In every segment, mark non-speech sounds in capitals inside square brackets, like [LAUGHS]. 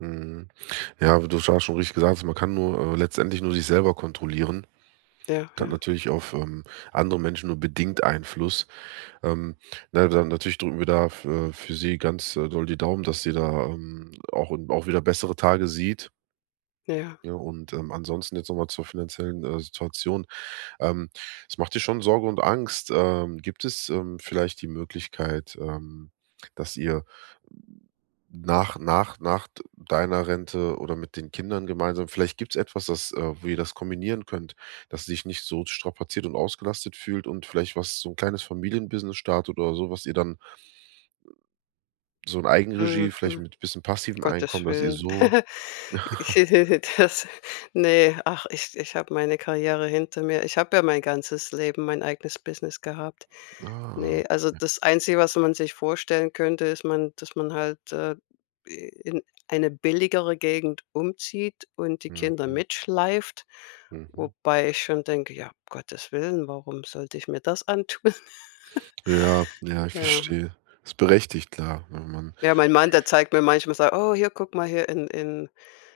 Mhm, ja, aber du hast schon richtig gesagt, man kann nur äh, letztendlich nur sich selber kontrollieren, Ja, und hat ja. natürlich auf, ähm, andere Menschen nur bedingt Einfluss, ähm, ne, dann, natürlich drücken wir da f äh, für sie ganz, äh, doll die Daumen, dass sie, da, hm, auch, hm, auch wieder bessere Tage sieht. Ja. Ja, und, ähm, ansonsten jetzt noch mal zur finanziellen, äh, Situation, ähm, es macht dir schon Sorge und Angst. Ähm, gibt es, ähm, vielleicht die Möglichkeit, ähm, dass ihr nach nach nach d deiner Rente oder mit den Kindern gemeinsam vielleicht gibt's etwas, das äh, wo ihr das kombinieren könnt, dass sie sich nicht so strapaziert und ausgelastet fühlt und vielleicht was so 'n kleines Familienbusiness startet oder so, was ihr dann so in Eigenregie, vielleicht Mhm, mit bisschen passivem Gottes Einkommen, dass ihr Willen. so [CHUCKLES] Ich, [CHUCKLES] [LAUGHS] das ne, ach, ich ich habe meine Karriere hinter mir. Ich habe ja mein ganzes Leben, mein eigenes Business gehabt. Ah, Ne, also, okay. das Einzige, was man sich vorstellen könnte, ist man dass man halt, äh, in eine billigere Gegend umzieht und die Kinder Mhm. mitschleift, Mhm. wobei ich schon denke: „Ja, Gottes Willen, warum sollte ich mir das antun?“ Ja, ja, ich Ja. verstehe. Ist berechtigt, klar, wenn man Ja, mein Mann, der zeigt mir manchmal so: „Oh, hier guck mal hier in in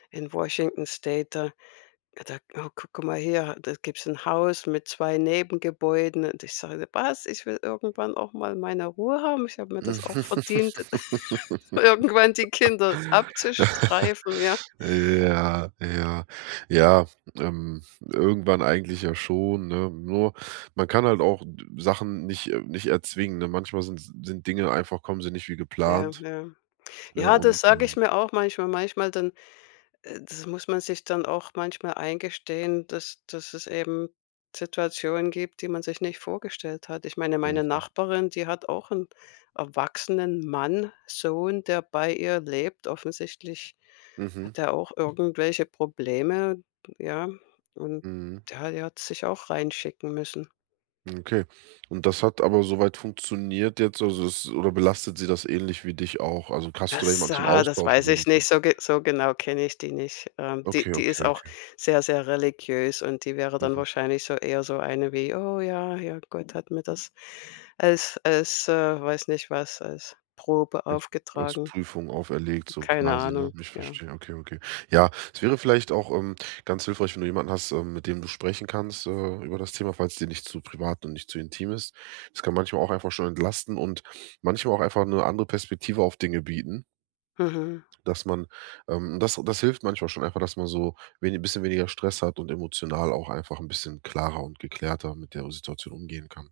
in Washington State, da da oh, guck mal hier, ha da gibt's 'n Haus mit 2 Nebengebäuden“, und ich sage: „Was? Ich will irgendwann auch mal meine Ruhe haben. Ich habe mir das auch verdient, [LAUGHS] irgendwann die Kinder [LAUGHS] abzustreifen“, ja. Ja, ja, ja, ähm, irgendwann eigentlich ja schon, ne? Nur, man kann halt auch d Sachen nicht äh, nicht erzwingen, ne? Manchmal sin sind Dinge einfach kommen sie nicht wie Ja, geplant, ja. ne, Ja, das und sage ich ähm mir auch manchmal. Manchmal dann äh, das muss man sich dann auch manchmal eingestehen, dass dass es eben Situationen gibt, die man sich nicht vorgestellt hat. Ich meine, meine Mhm. Nachbarin, die hat auch 'n erwachsenen Mann, Sohn, der bei ihr lebt. Offensichtlich Mhm. hat er auch irgendwelche Probleme, ja und Mhm. ja, er hat sich auch reinschicken müssen. Hm, okay und das hat aber soweit funktioniert jetzt, also, es oder belastet sie das ähnlich wie dich auch? Also, hast du da Das, jemand zum ah, das Austauschen weiß ich wenigstens? nicht, so ge so genau kenne ich die nicht. Ähm, die Okay, die okay, ist auch okay. sehr, sehr religiös und die wäre dann Mhm. wahrscheinlich so eher so eine wie: „Oh ja, ja, Gott hat mir das als als äh, weiß nicht was, als Probe Ja, als aufgetragen.“ Prüfung auferlegt so Keine quasi, ne? Ahnung, Ich ja. verstehe, okay, okay. Ja, es wäre vielleicht auch, ähm, ganz hilfreich, wenn du jemanden hast, ähm, mit dem du sprechen kannst, äh, über das Thema, falls dir nicht zu privat und nicht zu intim ist. Das kann manchmal auch einfach schon entlasten und manchmal auch einfach 'ne andere Perspektive auf Dinge bieten Mhm. dass man ähm, das das hilft manchmal schon einfach, dass man so wenig bisschen weniger Stress hat und emotional auch einfach 'n bisschen klarer und geklärter mit der Situation umgehen kann.